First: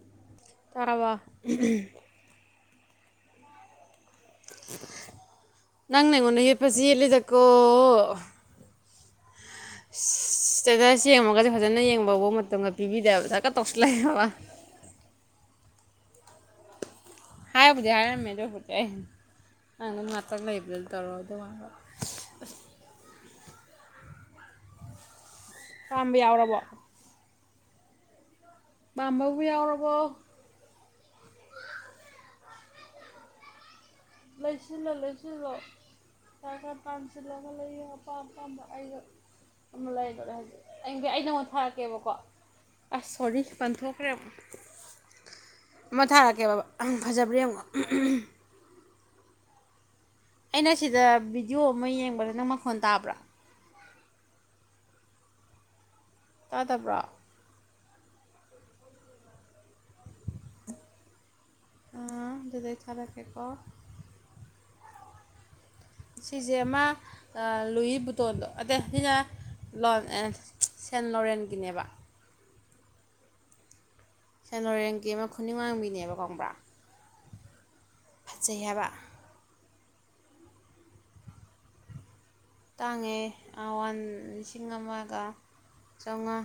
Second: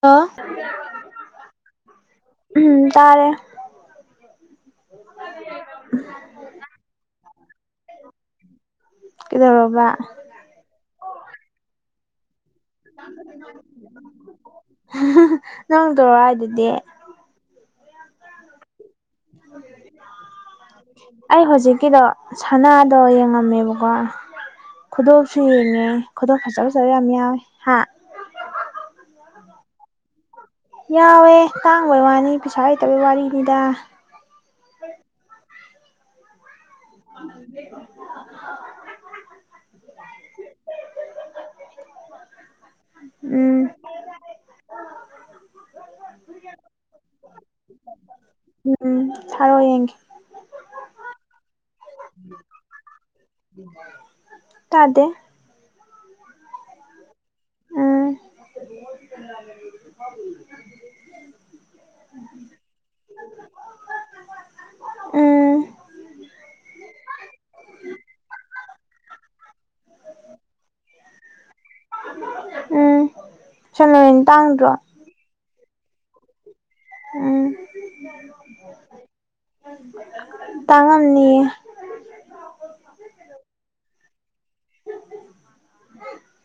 hello ꯇꯥꯔ꯭ꯕꯣ ꯎꯝ ꯇꯥꯔꯦ ꯅꯪꯅ ꯑꯩꯉꯣꯟꯗ ꯌꯦꯠꯄꯁꯤ ꯌꯦꯠꯂꯤꯗꯀꯣ ꯀꯩꯗꯧꯔꯕ ꯁꯤ ꯁꯤꯗ [unintelligible] ꯐꯖꯅ ꯌꯦꯡꯕꯕꯨ ꯅꯪ ꯇꯧꯔꯛꯑꯣ ꯍꯥꯏꯗꯨꯗꯤ ꯍꯥꯏꯕꯨꯗꯤ ꯍꯥꯏꯔꯝꯃꯦ ꯑꯗꯨꯕꯨꯗꯤ ꯅꯪ ꯑꯗꯨꯝ ꯉꯥꯛꯇꯪ ꯂꯩꯕꯗꯨꯗ ꯇꯧꯔꯣ ꯑꯩ ꯑꯗꯨꯒ ꯍꯧꯖꯤꯛꯀꯤꯗꯣ ꯁꯅꯥꯗꯣ ꯌꯦꯡꯉꯝꯃꯦꯕ ꯀꯣ ꯈꯨꯗꯣꯞꯁꯨ ꯌꯦꯡꯉꯦ ꯄꯥꯝꯕ ꯈꯨꯗꯣꯞ ꯌꯥꯎꯔꯕꯣ ꯐꯖꯕ ꯐꯖꯕ ꯌꯥꯝ ꯌꯥꯎꯋꯦ ꯍꯥ ꯄꯥꯝꯕꯕꯨ ꯌꯥꯎꯔꯕꯣ ꯌꯥꯎꯋꯦ ꯇꯥꯡꯕꯩ ꯋꯥꯅꯤ ꯄꯩꯁꯥ ꯂꯩꯇꯕꯩ ꯋꯥꯔꯤꯅꯤꯗ ꯂꯩꯁꯤꯜꯂꯣ ꯂꯩꯁꯤꯜꯂꯣ ꯄꯩꯁꯥ ꯇꯥꯟꯁꯤꯜꯂꯒ ꯂꯩꯌꯣ ꯑꯄꯥꯝ ꯑꯄꯥꯝꯕ ꯑꯩꯒ ꯑꯃ ꯂꯩꯈꯔꯦ ꯍꯧꯖꯤꯛ ꯑꯩꯗꯤ ꯑꯩ ꯅꯉꯣꯟ ꯊꯥꯔꯛꯀꯦꯕꯀꯣ ꯑꯁ ꯁꯣꯔꯤ ꯎꯝ ꯄꯟꯊꯣꯛꯈ꯭ꯔꯦꯕ ꯑꯃ ꯊꯥꯔꯛꯀꯦꯕ ꯐꯖꯕ꯭ꯔ ꯌꯦꯡꯉꯣ ꯎꯝ ꯊꯥꯔꯛꯑꯣ ꯌꯦꯡꯒꯦ ꯑꯩꯅ ꯁꯤꯗ ꯚꯤꯗꯤꯑꯣ ꯑꯃ ꯌꯦꯡꯕꯗꯣ ꯅꯪ ꯃꯈꯣꯟ ꯇꯥꯕ꯭ꯔꯣ ꯇꯥꯗꯦ ꯇꯥꯗꯕ꯭ꯔꯣ ꯎꯝ ꯑ ꯑꯗꯨꯗꯤ ꯑꯩ ꯊꯥꯔꯛꯀꯦꯀꯣ ꯎꯝ ꯁꯤꯁꯦ ꯑꯃ ꯑ ꯂꯨꯏ ꯕꯨꯇꯣꯟꯗꯣ ꯑꯗ ꯁꯤꯅ ꯂꯣꯟ ꯑꯦ ꯁꯦꯟ ꯂꯣꯔꯦꯟꯒꯤꯅꯦꯕ [unintelligible] ꯁꯦꯟ ꯇꯥꯡꯗꯔꯣ ꯂꯣꯔꯦꯟꯒꯤ ꯑꯃ ꯈꯨꯅꯤꯡ ꯋꯥꯡꯕꯤꯅꯦꯕꯀꯣ ꯈꯪꯕ꯭ꯔꯥ ꯎꯝ ꯐꯖꯩ ꯍꯥꯏꯕ ꯇꯥꯡꯉꯝꯅꯤꯌꯦ ꯇꯥꯡꯉꯦ ꯋꯥꯟ ꯂꯤꯁꯤꯡ ꯑꯃꯒ ꯆꯥꯝꯃꯉꯥ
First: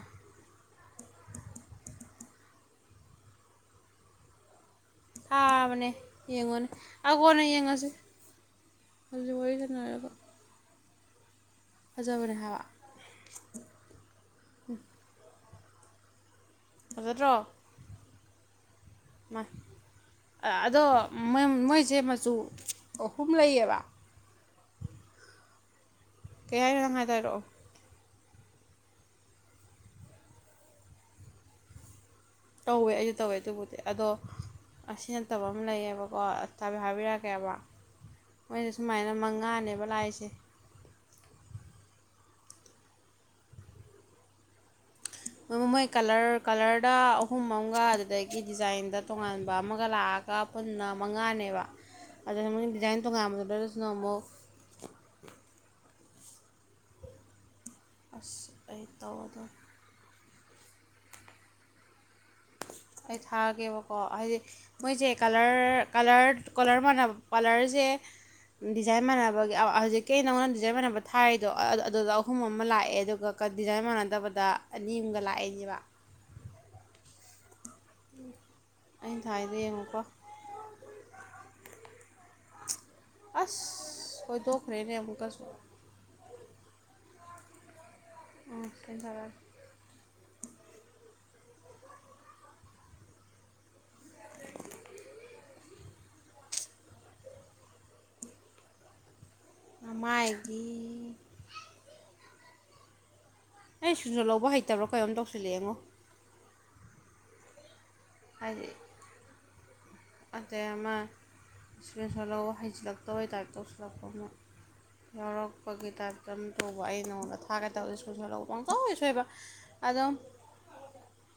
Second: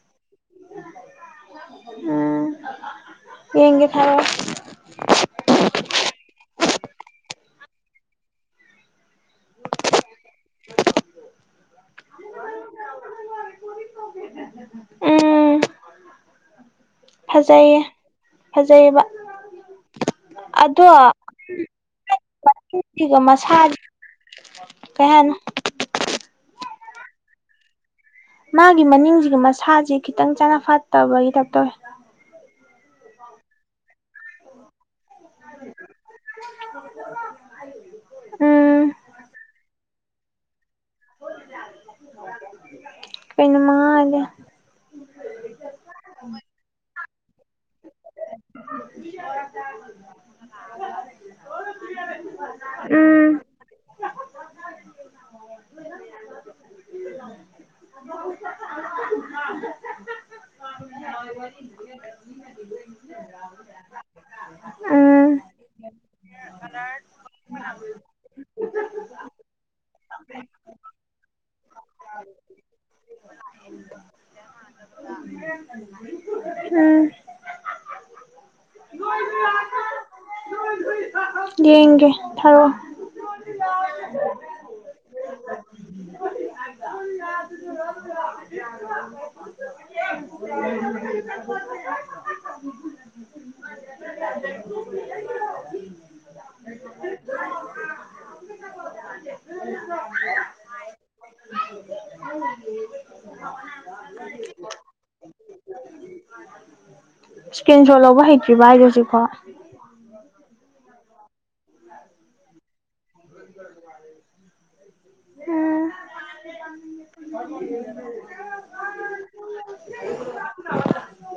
[inaudible] ꯌꯦꯒꯦ ꯊꯥꯔꯛꯑꯣ ꯊꯥꯕꯅꯦ ꯌꯦꯡꯉꯨꯅꯦ ꯑ ꯀꯣꯟꯅ ꯌꯦꯡꯉꯁꯤ ꯍꯧꯖꯤꯛ ꯋꯥꯔꯤ ꯁꯥꯟꯅꯔꯒ ꯐꯖꯕꯅꯦ ꯍꯥꯢꯕ ꯎꯝ ꯐꯖꯩꯌꯦ ꯖꯩꯕ ꯑꯗꯣ ꯃꯣꯢ ꯃꯣꯏꯁꯦ ꯃꯆꯨ ꯃꯅꯤꯡꯁꯤꯒ ꯑꯍꯨꯝ ꯃꯁꯥ ꯂꯩꯌꯦꯕ ꯀꯩ ꯍꯥꯢꯅꯣ ꯀꯩ ꯍꯥꯢꯅꯣ ꯅꯪ ꯍꯥꯢꯗꯣ ꯍꯥꯏꯔꯛꯑꯣ ꯃꯥꯒꯤ ꯃꯅꯤꯡꯁꯤꯒ ꯃꯁꯥꯖꯤꯒ ꯈꯤꯇꯪ ꯆꯥꯅ ꯐꯥꯠꯇꯕꯒꯤ ꯇꯥꯢꯞ ꯇꯧꯋꯦ ꯇꯧꯋꯦ ꯑꯩꯁꯨ ꯇꯧꯋꯦ ꯑꯗꯨꯕꯨꯗꯤ ꯑꯗꯣ ꯑꯁꯤ ꯅꯠꯇꯕ ꯑꯃ ꯂꯩꯌꯦꯕꯀꯣ ꯊꯥꯕꯤ ꯍꯥꯕꯤꯔꯛꯀꯦꯕ ꯃꯣꯏꯁꯦ ꯎꯝ ꯁꯨꯃꯥꯏꯅ ꯃꯉꯥꯅꯦꯕ ꯂꯥꯛꯏ ꯁꯦ ꯀꯩꯅꯣ ꯃꯉꯥ ꯍꯥꯢꯗꯤ ꯃꯣꯏ ꯀꯂꯔ ꯀꯂꯔꯗ ꯑꯍꯨꯝ ꯑꯃꯒ ꯑꯗꯨꯗꯒꯤ ꯗꯤꯖꯥꯏꯟꯗ ꯇꯣꯉꯥꯟꯕ ꯑꯃꯒ ꯂꯥꯛꯑꯒ ꯄꯨꯟꯅ ꯃꯉꯥꯅꯦꯕ ꯑꯗ ꯃꯣꯢ ꯗꯤꯖꯥꯏꯟ ꯎꯝ ꯇꯣꯉꯥꯥꯟꯕꯗꯨꯗꯁꯨ ꯑꯃꯨꯛ [inaudible] [inaudible] ꯑꯁ ꯑꯩ ꯇꯧꯔꯗꯣꯢ [inaudible] ꯑꯩ ꯊꯥꯔꯒꯦꯕꯀꯣ ꯍꯥꯏꯗꯤ ꯃꯣꯏꯁꯦ ꯎꯝ ꯀꯂꯔ ꯀꯂꯔ ꯀꯂꯔ ꯃꯥꯟꯅꯕ ꯀꯂꯔꯁꯦ ꯗꯤꯖꯥꯏꯟ ꯃꯥꯟꯅꯕꯒꯤ ꯑ ꯍꯧꯖꯤꯛꯀꯤ ꯅꯪꯉꯣꯟꯅ ꯗꯤꯖꯥꯏꯟ ꯃꯥꯟꯅꯕ ꯊꯥꯔꯤꯗꯣ ꯑꯗꯨꯗ ꯑꯍꯨꯝ ꯑꯃ ꯂꯥꯛꯑꯦ ꯑꯗꯨꯒ ꯗꯤꯖꯥꯏꯟ ꯃꯥꯟꯅꯗꯕꯗ ꯑꯅꯤ ꯑꯃꯒ ꯂꯥꯛꯑꯦꯅꯦꯕ ꯍꯝ ꯑꯩꯅ ꯊꯥꯏꯗꯣ ꯌꯦꯡꯉꯨꯀꯣ ꯌꯦꯡꯒꯦ ꯊꯔꯛꯑꯣ ꯑꯁ ꯍꯣꯏꯗꯣꯛꯈ꯭ꯔꯦꯅꯦ ꯑꯃꯨꯛꯀꯁꯨ ꯑꯝ ꯑꯩ ꯊꯥꯔꯛꯑꯒꯦ ꯅꯃꯥꯏꯗꯤ ꯑꯩ ꯏꯁꯀ꯭ꯔꯤꯟꯁꯣꯠ ꯂꯧꯕ ꯍꯩꯇꯕ꯭ꯔ ꯀꯩꯅꯣꯝ ꯇꯧꯁꯤꯜꯂꯛꯑꯦꯉꯣ ꯏꯁꯀ꯭ꯔꯤꯟ ꯁꯣꯠ ꯂꯧꯕ ꯍꯩꯇ꯭ꯔꯤꯕ ꯍꯥꯏꯗꯤ ꯍꯥꯏꯖꯦ ꯍꯧꯖꯤꯛꯐꯥꯎ ꯑꯇꯩ ꯑꯃ ꯏꯁꯀ꯭ꯔꯤꯟ ꯁꯣ ꯂꯧꯑꯣ ꯍꯩꯖꯤꯜꯂꯛꯇꯕꯩ ꯇꯥꯏꯞ ꯇꯧꯁꯤꯜꯂꯛꯄ ꯑꯃ ꯎꯝ ꯌꯥꯎꯔꯛꯄꯒꯤ ꯇꯥꯏꯞꯇ ꯑꯃ ꯇꯧꯕ ꯑꯩ ꯅꯉꯣꯟꯗ ꯊꯥꯒꯦ ꯇꯧꯕ ꯏꯁꯀ꯭ꯔꯤꯟ ꯁꯣꯠ ꯂꯧꯠ ꯄꯪꯁꯣꯢ ꯁꯣꯏꯕ ꯑꯗꯣ [inaudible]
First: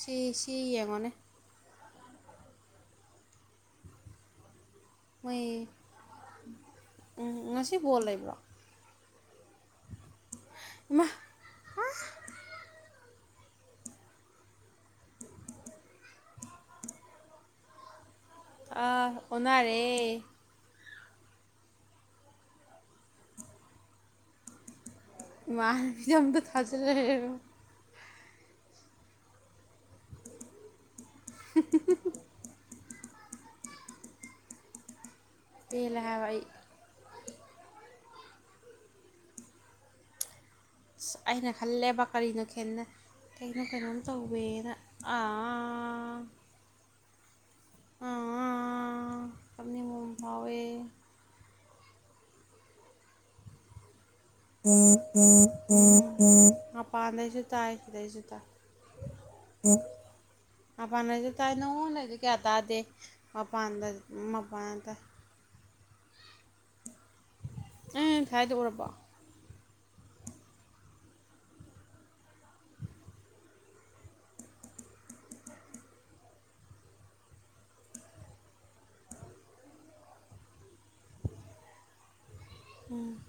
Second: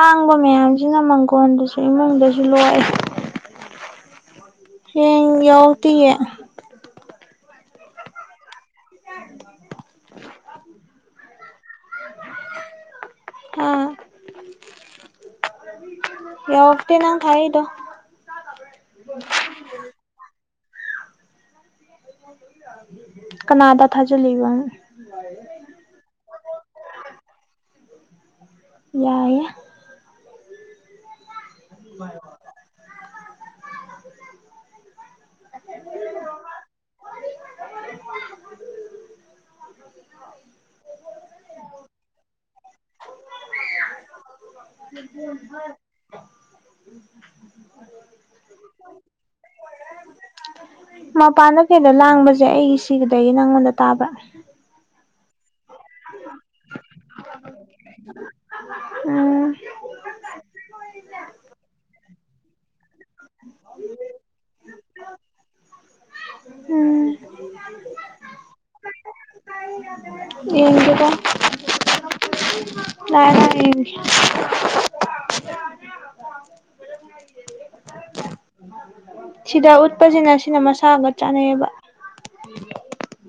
ꯁꯤ ꯁꯤ ꯃꯌꯥꯝꯁꯤꯅ ꯌꯦꯡꯉꯣꯅꯦ ꯃꯪꯒꯣꯟꯗꯨꯁꯨ ꯏꯃꯨꯡꯗꯁꯨ ꯂꯣꯛꯔꯦ ꯍꯌꯦꯡ ꯃꯣꯏ ꯌꯧꯔꯛꯇꯤꯌꯦ ꯎꯝ ꯉꯁꯤ ꯐꯣꯜ ꯂꯩꯕ꯭ꯔꯣ [inaudible] ꯍꯥ ꯍꯥ ꯌꯧꯔꯛꯇꯦ ꯅꯪ ꯊꯥꯔꯛꯏꯗꯣ ꯑ ꯑꯣꯟꯅꯔꯦ ꯀꯅꯥꯗ ꯊꯥꯖꯜꯂꯤꯕ ꯏꯃꯥꯟꯅꯕꯤ ꯑꯃꯗ ꯊꯥꯖꯤꯜ ꯂꯩ ꯌꯥꯏꯌ ꯅꯨꯡꯉꯥꯏꯌꯦꯕ ꯄꯦꯜꯂꯦ ꯍꯥꯏꯕ ꯑꯩ ꯑꯁ ꯑꯩꯅ ꯈꯜꯂꯦꯕ ꯀꯔꯤꯅ ꯈꯦꯠꯅꯩ ꯀꯩꯅꯣ ꯀꯩꯅꯣꯝ ꯇꯧꯋꯦꯅ [unintelligible] ꯑꯥ ꯑ ꯑ ꯑ ꯀꯞꯅꯤꯡꯕꯃ ꯐꯥꯎꯌꯦ ꯃꯄꯥꯟꯗ ꯀꯩꯗ ꯂꯥꯡꯕꯖꯦ ꯑꯩꯒꯤ ꯁꯤꯗꯒꯤ ꯅꯪꯉꯣꯟꯗ ꯇꯥꯕ꯭ꯔ ꯃꯄꯥꯟꯗꯩꯁꯨ ꯇꯥꯏ ꯁꯤꯗꯩꯁꯨ ꯇꯥꯏ ꯎꯝ ꯃꯄꯥꯟꯗꯩꯖꯨ ꯇꯥꯏ ꯅꯉꯣꯟꯗꯩꯗꯤ ꯀꯌꯥ ꯇꯥꯗꯦ ꯃꯄꯥꯟꯗ ꯃꯄꯥꯟꯗ ꯎꯝ ꯑꯩꯅ ꯊꯥꯏꯗꯣ ꯎꯔꯕꯣ ꯌꯦꯟꯗꯦꯗꯥ ꯂꯥꯛꯑꯦ ꯂꯥꯛꯑꯦ ꯌꯦꯡꯒꯦ ꯁꯤꯗꯥ ꯎꯠꯄꯖꯤꯅ ꯁꯤꯅ ꯃꯁꯥꯒ ꯆꯥꯅꯩꯌꯦꯕ ꯎꯝ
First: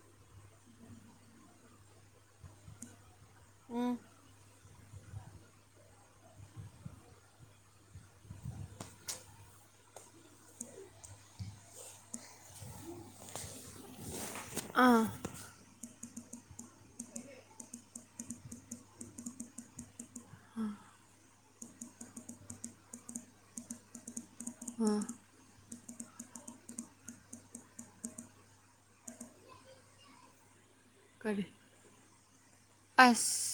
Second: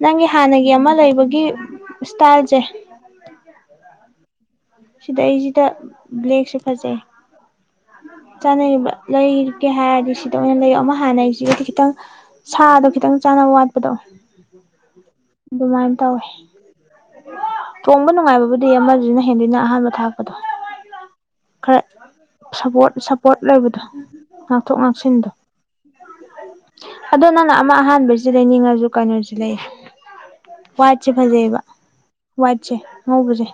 ꯅꯪꯒꯤ ꯍꯥꯟꯅꯒꯤ ꯑꯃ ꯂꯩꯕꯒꯤ ꯏꯁꯇꯥꯏꯜꯖꯦ ꯎꯝ ꯁꯤꯗꯩꯖꯤꯗꯥ ꯕ꯭ꯂꯦꯛꯁꯦ ꯐꯖꯩ ꯆꯥꯅꯔꯤꯕ ꯂꯩꯒꯦ ꯍꯥꯏꯔꯗꯤ ꯁꯤꯗ ꯑꯣꯏꯅ ꯂꯩꯑꯣ ꯑꯃ ꯍꯥꯟꯅꯩꯖꯤꯒꯗꯤ ꯈꯤꯇꯪ ꯁꯥꯗꯣ ꯈꯤꯇꯪ ꯆꯥꯅ ꯋꯥꯠꯄꯗꯣ ꯑꯥ ꯑꯗꯨꯃꯥꯏꯟ ꯇꯧꯋꯤ ꯇꯣꯡꯕ ꯅꯨꯡꯉꯥꯏꯕꯕꯨꯗꯤ ꯑꯃꯖꯤꯅ ꯍꯦꯟꯗꯣꯏ ꯅ ꯑꯍꯥꯟꯕ ꯊꯥꯔꯛꯄꯗꯣ ꯑꯥ ꯈꯔ ꯁꯄꯣꯔꯠ ꯁꯄꯣꯔꯠ ꯂꯩꯕꯗꯣ ꯉꯥꯛꯊꯣꯛ ꯉꯥꯡꯁꯤꯟꯗꯣ [inaudible] ꯑꯗꯣ ꯅꯪꯅ ꯑꯃ ꯑꯍꯥꯟꯕꯩꯖꯤ ꯂꯩꯅꯤꯡꯉꯖꯨ ꯀꯩꯅꯣꯖꯤ ꯂꯩꯌꯨ ꯋꯥꯏꯠꯁꯦ ꯀꯔꯤ ꯐꯖꯩꯑꯦꯕ ꯋꯥꯏꯠꯁꯦ ꯑꯉꯧꯕꯖꯦ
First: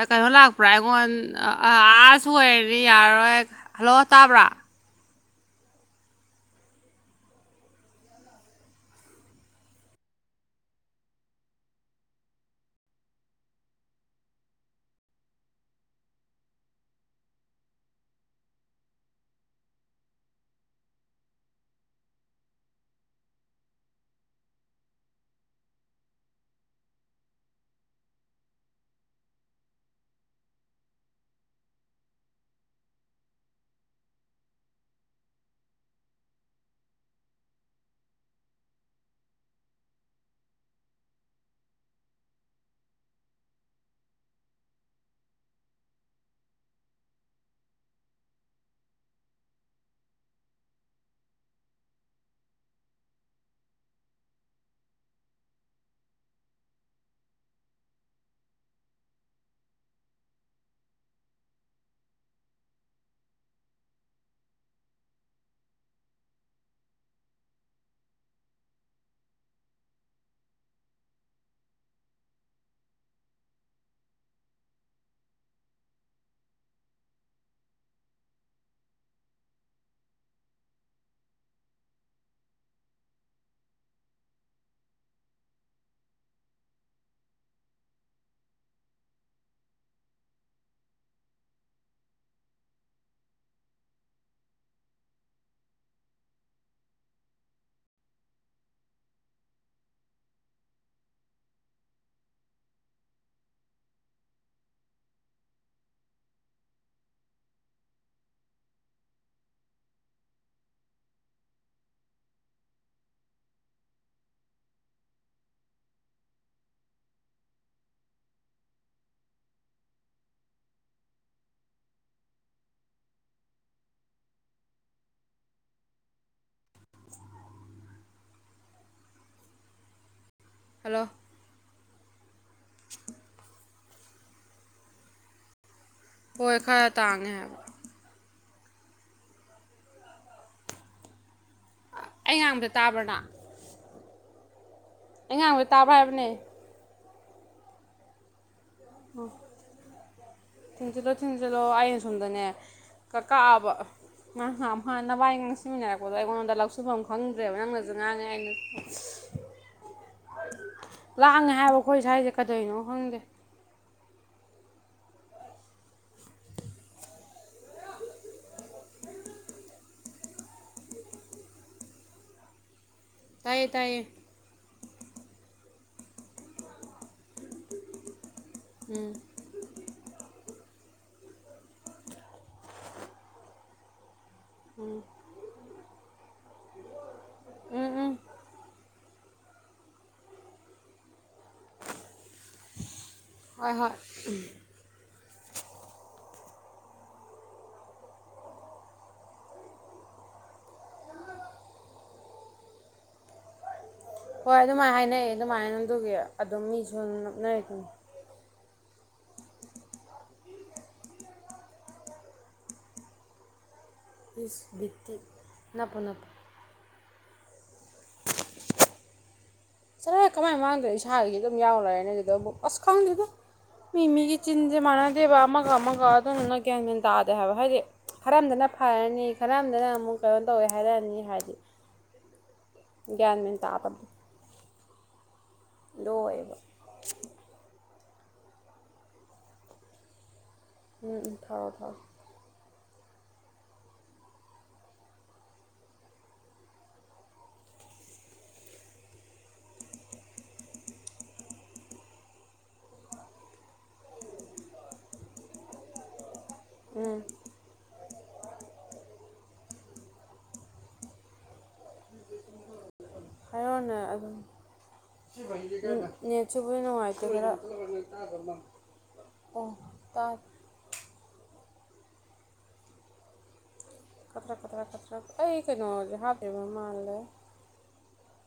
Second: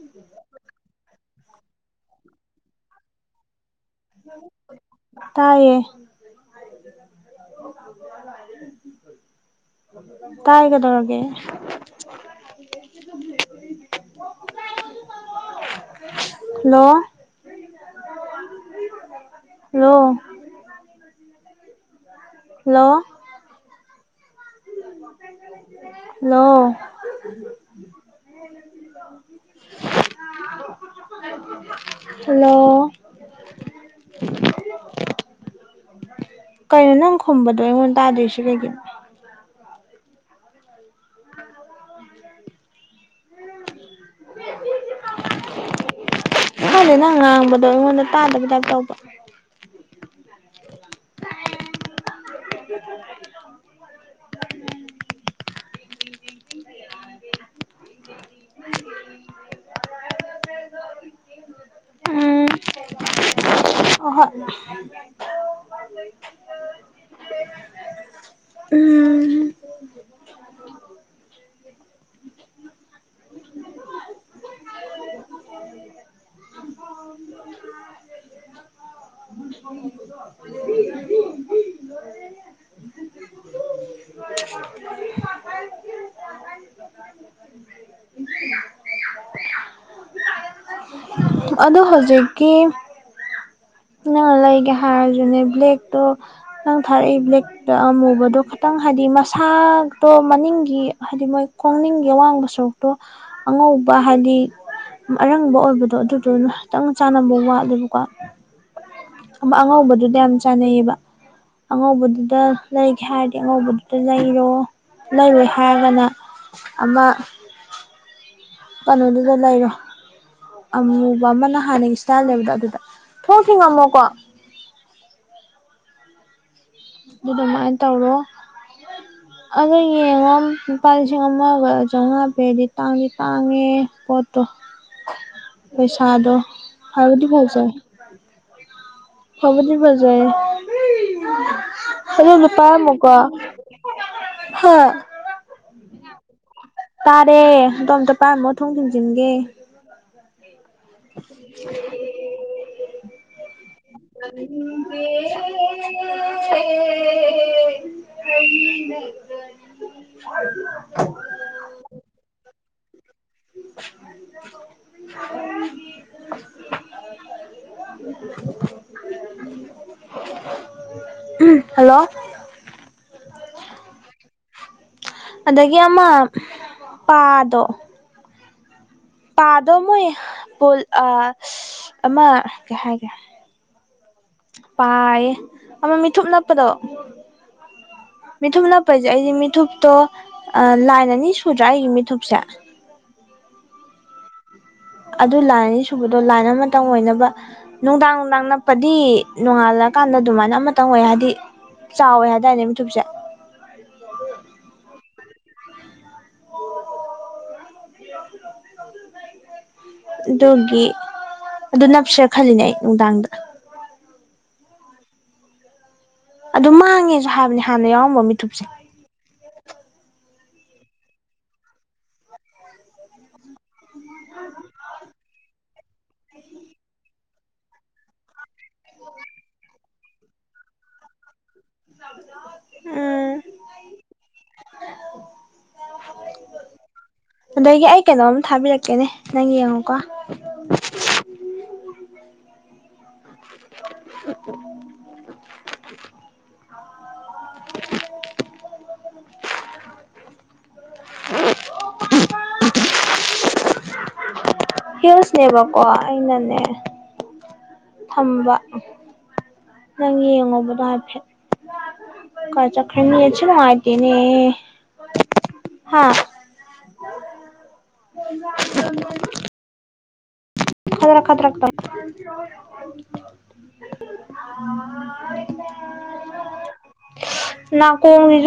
ꯑ ꯀꯩꯅꯣ ꯂꯥꯛꯄ꯭ꯔꯥ ꯑꯩꯉꯣꯟ ꯑ ꯑꯥꯁ ꯑꯣꯏꯔꯅꯤ ꯌꯥꯔꯔꯣꯏ ꯍꯜꯂꯣ ꯇꯥꯕ꯭ꯔꯥ ꯇꯥꯏꯌꯦ ꯇꯥꯏ ꯀꯦꯗꯧꯔꯒꯦ ꯍꯜꯂꯣ ꯂꯣ ꯂꯣ ꯍꯜꯂꯣ [inaudible] ꯍꯜꯂꯣ [inaudible] ꯀꯩꯅꯣ ꯅꯪ ꯈꯨꯝꯕꯗꯣ ꯑꯩꯉꯣꯟ ꯇꯥꯗ꯭ꯔꯤꯁꯦ ꯀꯩꯒꯤꯅꯣ [inaudible] ꯈꯪꯗꯦ ꯅꯪ ꯉꯥꯡꯕꯗꯣ ꯑꯩꯉꯣꯟꯗ ꯇꯥꯗꯕꯩ ꯇꯥꯏꯞ ꯇꯧꯕ [unintelligible] [unintelligible] ꯎꯝ ꯑ ꯍꯣꯏ ꯎꯝ ꯑꯗꯣ ꯍꯧꯖꯤꯛꯀꯤ ꯅꯪ ꯅ ꯂꯩꯒꯦ ꯍꯥꯏꯔꯖꯨꯅꯦ ꯕ꯭ꯂꯦꯛꯇꯣ ꯅꯪ ꯊꯥꯔꯛꯏ ꯕ꯭ꯂꯦꯛꯇ ꯑꯃꯨꯕꯗꯣ ꯈꯇꯪ ꯍꯥꯏꯗꯤ ꯃꯁꯥꯗꯣ ꯃꯅꯤꯡꯒꯤ ꯍꯥꯏꯗꯤ ꯃꯣꯏ ꯈꯣꯡꯅꯤꯡꯒꯤ ꯑꯋꯥꯡꯕ ꯁꯔꯨꯛꯇꯣ ꯑꯉꯧꯕ ꯍꯥꯏꯗꯤ ꯑꯔꯪꯕ ꯑꯣꯏꯕꯗꯣ ꯑꯗꯨꯗꯨ ꯈꯤꯇꯪ ꯆꯥꯅꯕ ꯋꯥꯠꯂꯦꯕꯀꯣ ꯑ ꯑꯉꯧꯕꯗꯨꯗ ꯌꯥꯝ ꯆꯥꯟꯅꯩꯌꯦꯕ ꯑꯉꯧꯕꯗꯨꯗ ꯂꯩꯒꯦ ꯍꯥꯏꯔꯗꯤ ꯑꯉꯧꯕꯗꯨꯗ ꯂꯩꯔꯣ ꯂꯩꯔꯣꯏ ꯍꯥꯏꯔꯒꯅ ꯑꯃ ꯀꯩꯅꯣꯗꯨꯗ ꯂꯩꯔꯣ ꯑꯃꯨꯕ ꯑꯃꯅ ꯍꯥꯟꯅꯒꯤ ꯏꯁꯇꯥꯏꯜ ꯂꯩꯕꯗꯣ ꯑꯗꯨꯗ ꯊꯣꯡ ꯊꯤꯡꯉꯝꯃꯣꯀꯣ ꯑꯗꯨꯃꯥꯏꯅ ꯇꯧꯔꯣ ꯑꯗꯣ ꯌꯦꯡꯉꯣ ꯂꯨꯄꯥ ꯍꯜꯂꯣ ꯂꯤꯁꯤꯡ ꯑꯃꯒ ꯆꯧꯉꯥ ꯄꯤꯔꯗꯤ ꯇꯥꯡꯗꯤ ꯇꯥꯡꯉꯦ ꯄꯣꯠꯇꯣ ꯄꯩꯁꯥꯗꯣ ꯍꯣꯏ ꯈꯔ ꯐꯕꯨꯗꯤ ꯇꯥꯡꯉꯦ ꯍꯥꯏꯕ ꯐꯖꯩ ꯐꯕꯨꯗꯤ ꯐꯖꯩ ꯑꯩ ꯑꯗꯨꯗꯤ ꯉꯥꯡꯕꯗ ꯄꯥꯏꯔꯝꯃꯨꯀꯣ ꯇꯥꯕ꯭ꯔꯅ ꯍꯥ ꯑꯩ ꯉꯉꯥꯡꯗ ꯇꯥꯕꯔ ꯍꯥꯏꯕꯅꯦ ꯇꯥꯔꯦ ꯑꯗꯣꯝꯇ ꯄꯥꯏꯝꯃꯣ ꯊꯣꯡ ꯊꯨꯡꯖꯤꯟꯒꯦ ꯊꯤꯟꯖꯤꯜꯂꯣ ꯊꯤꯟꯖꯤꯜꯂꯣ ꯑꯩꯅ ꯁꯣꯝꯗꯅꯦ ꯀ ꯀꯛꯑꯕ ꯅ ꯅꯚꯏ ꯉꯥꯡꯁꯤꯃꯤꯟꯅꯔꯛꯄꯗꯣ ꯑꯩꯉꯣꯟꯗ ꯂꯧꯁꯨꯐꯝ ꯈꯪꯗ꯭ꯔꯦꯕ ꯅꯪꯅꯁꯨ ꯉꯥꯡꯉꯦ ꯑꯩꯅ [inaudible] ꯂꯥꯡꯉꯦ ꯍꯥꯏꯕ ꯑꯩꯈꯣꯏ ꯁ꯭ꯋꯥꯏꯁꯦ ꯀꯗꯣꯏꯅꯣ [unintelligible] [inaudible] ꯍꯜꯂꯣ ꯇꯥꯏꯌꯦ ꯇꯥꯏꯌꯦ ꯑꯗꯒꯤ ꯑꯃ ꯄꯥꯗꯣ ꯎꯝ ꯄꯥꯗꯣ ꯃꯣꯏ ꯑ ꯑꯃ ꯀꯩ ꯍꯥꯏꯥꯏꯒꯦ ꯄꯥꯏ ꯑꯃ ꯃꯤꯊꯨꯞ ꯅꯄꯗ ꯎꯝ ꯎꯝ ꯃꯤꯊꯨꯞ ꯅꯞꯄꯁꯦ ꯑꯩꯗꯤ ꯃꯤꯊꯨꯞꯇꯣ ꯂꯥꯏꯟ ꯑꯅꯤ ꯁꯨꯗ꯭ꯔꯥ ꯑꯩꯒꯤ ꯃꯤꯊꯨꯞꯁꯦ [inaudible] ꯍꯣꯏ ꯍꯣꯏ ꯑꯗꯨ ꯂꯥꯏꯟ ꯑꯅꯤ ꯁꯨꯕꯗꯣ ꯂꯥꯏꯟ ꯑꯃꯇꯪ ꯑꯣꯏꯅꯕ ꯅꯨꯡꯗꯥꯡ ꯅꯨꯡꯗꯥꯡ ꯅꯞꯄꯗꯤ ꯅꯣꯡꯉꯥꯜꯂꯀꯥꯟ ꯐꯟꯅ ꯑꯗꯨꯃꯥꯏꯅ ꯑꯃꯇꯪ ꯑꯣꯏ ꯍꯥꯏꯗꯤ ꯆꯥꯎꯋꯦ ꯍꯥꯏꯗꯥꯏꯔꯅꯦ ꯃꯤꯊꯨꯞꯁꯦ ꯍꯣꯏ ꯑꯗꯨꯃꯥꯏꯅ ꯍꯥꯏꯅꯑꯦ ꯑꯗꯨꯃꯥꯏꯅꯗꯨꯒꯤ ꯑꯗꯨꯝ ꯃꯤꯁꯨ ꯑꯗꯨꯝ ꯅꯞꯅꯔꯤꯗꯨꯅꯤ [inaudible] ꯑꯗꯨꯒꯤ ꯑꯗꯨ ꯅꯞꯁ ꯈꯜꯂꯤꯅꯦ ꯑꯩ ꯅꯨꯡꯗꯥꯡꯗ ꯕꯤꯠꯇꯤ ꯅꯞꯄꯨ ꯅꯞꯄꯨ ꯑꯗꯨ ꯃꯥꯡꯉꯦꯁꯨ ꯍꯥꯏꯕꯅꯦ ꯍꯥꯟꯅ ꯌꯥꯎꯔꯝꯕ ꯃꯤꯊꯨꯞꯁꯦ ꯆꯠꯂꯄ ꯍꯦ ꯀꯃꯥꯏꯅ ꯃꯥꯡꯗ꯭ꯔꯦ ꯏꯁꯥꯗꯒꯤ ꯑꯗꯨꯝ ꯌꯥꯎꯔ ꯂꯩꯔꯗꯨ ꯑꯗꯨꯗ ꯑꯁ ꯈꯪꯗ꯭ꯔꯤꯗꯣ ꯃꯤꯃꯤꯒꯤ ꯆꯤꯟꯖ ꯃꯥꯅꯗꯕ ꯑꯃꯒ ꯑꯃꯒ ꯑꯗꯨꯗꯨꯅ ꯅꯒꯌꯥ ꯃꯦꯟꯇꯥꯗ ꯍꯥꯏꯕ ꯍꯥꯏꯔꯦ ꯈꯔꯝꯗꯅ ꯐꯔꯅꯤ ꯈꯔꯝꯗꯅ ꯑꯃꯨꯛ ꯀꯩꯅꯣ ꯇꯧꯋꯦ ꯍꯥꯏꯔꯛꯑꯅꯤ ꯍꯥꯏꯗꯤ ꯎꯝ ꯒ꯭ꯌꯥꯟ ꯃꯦꯟ ꯇꯥꯗꯦ ꯂꯣꯏꯕ ꯑꯗꯒꯤ ꯑꯩ ꯀꯩꯅꯣꯝ ꯊꯥꯕꯤꯔꯛꯀꯦꯅꯦ ꯅꯪ ꯌꯦꯡꯉꯨꯀꯣ ꯎꯝꯝ ꯊꯔꯣ ꯊꯔꯣ ꯏ꯭ꯁꯇꯦꯇꯁ ꯅꯦꯕ ꯑꯩꯅꯅꯦ ꯎꯝ ꯊꯝꯕ ꯅꯪ ꯌꯦꯡꯉꯧꯕꯗꯣ ꯍꯥꯏꯐꯦꯠ ꯆꯈꯅꯤ ꯅꯦꯠꯁꯦ ꯍꯥꯏꯔꯣꯅꯦ ꯅꯨꯡꯉꯥꯏꯇꯦꯅꯦ ꯑꯗꯨꯝ ꯁꯤꯃ ꯍꯤꯒꯦ ꯍꯥ ꯀꯟꯅ [unintelligible] ꯈꯗꯔꯛ ꯈꯗꯔꯛ ꯇ ꯀꯠꯇꯔꯥ ꯀꯠꯇꯔꯥ ꯀꯠꯇ꯭ꯔ ꯑꯩ ꯀꯩꯅꯣ ꯍꯥꯞꯇꯕ ꯃꯥꯜꯂꯦ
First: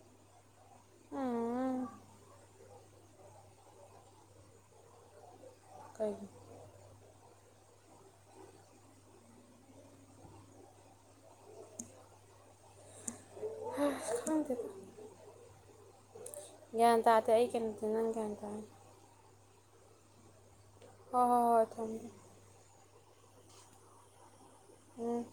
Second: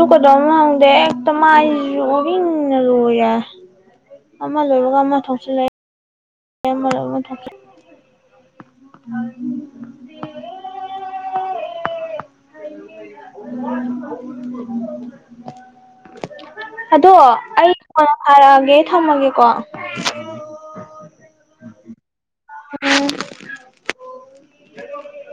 ꯀꯗꯧ ꯈꯪꯗꯦ ꯍꯦꯛꯇ ꯎꯝ ꯃꯥꯏꯖꯤꯁꯨ ꯎꯔꯤꯡ ꯉꯥꯇ ꯂꯣꯏ ꯌꯥ ꯑꯃ ꯂꯣꯏꯕꯒ ꯑꯃ ꯊꯣꯛꯆꯜꯂꯛꯏ ꯀꯩꯒꯤ ꯃꯔꯛ ꯃꯔꯛ ꯑꯃ ꯊꯣꯛꯆ [unintelligible] ꯈꯪꯗꯦꯗ [unintelligible] ꯒ꯭ꯌꯥꯟ ꯑꯗꯣ ꯇꯥꯗꯦ ꯑꯩ ꯀꯩꯅꯣꯗꯤ ꯅꯪ ꯀꯣꯟꯅ ꯒ꯭ꯌꯥꯟ ꯇꯥꯔꯦ ꯊꯔꯛꯑꯒꯦ ꯑꯩ ꯊꯝꯃꯒꯦꯀꯣ ꯍꯣ ꯍꯣ ꯍꯣꯏ ꯊꯝꯃꯣ ꯎꯝ ꯎꯝ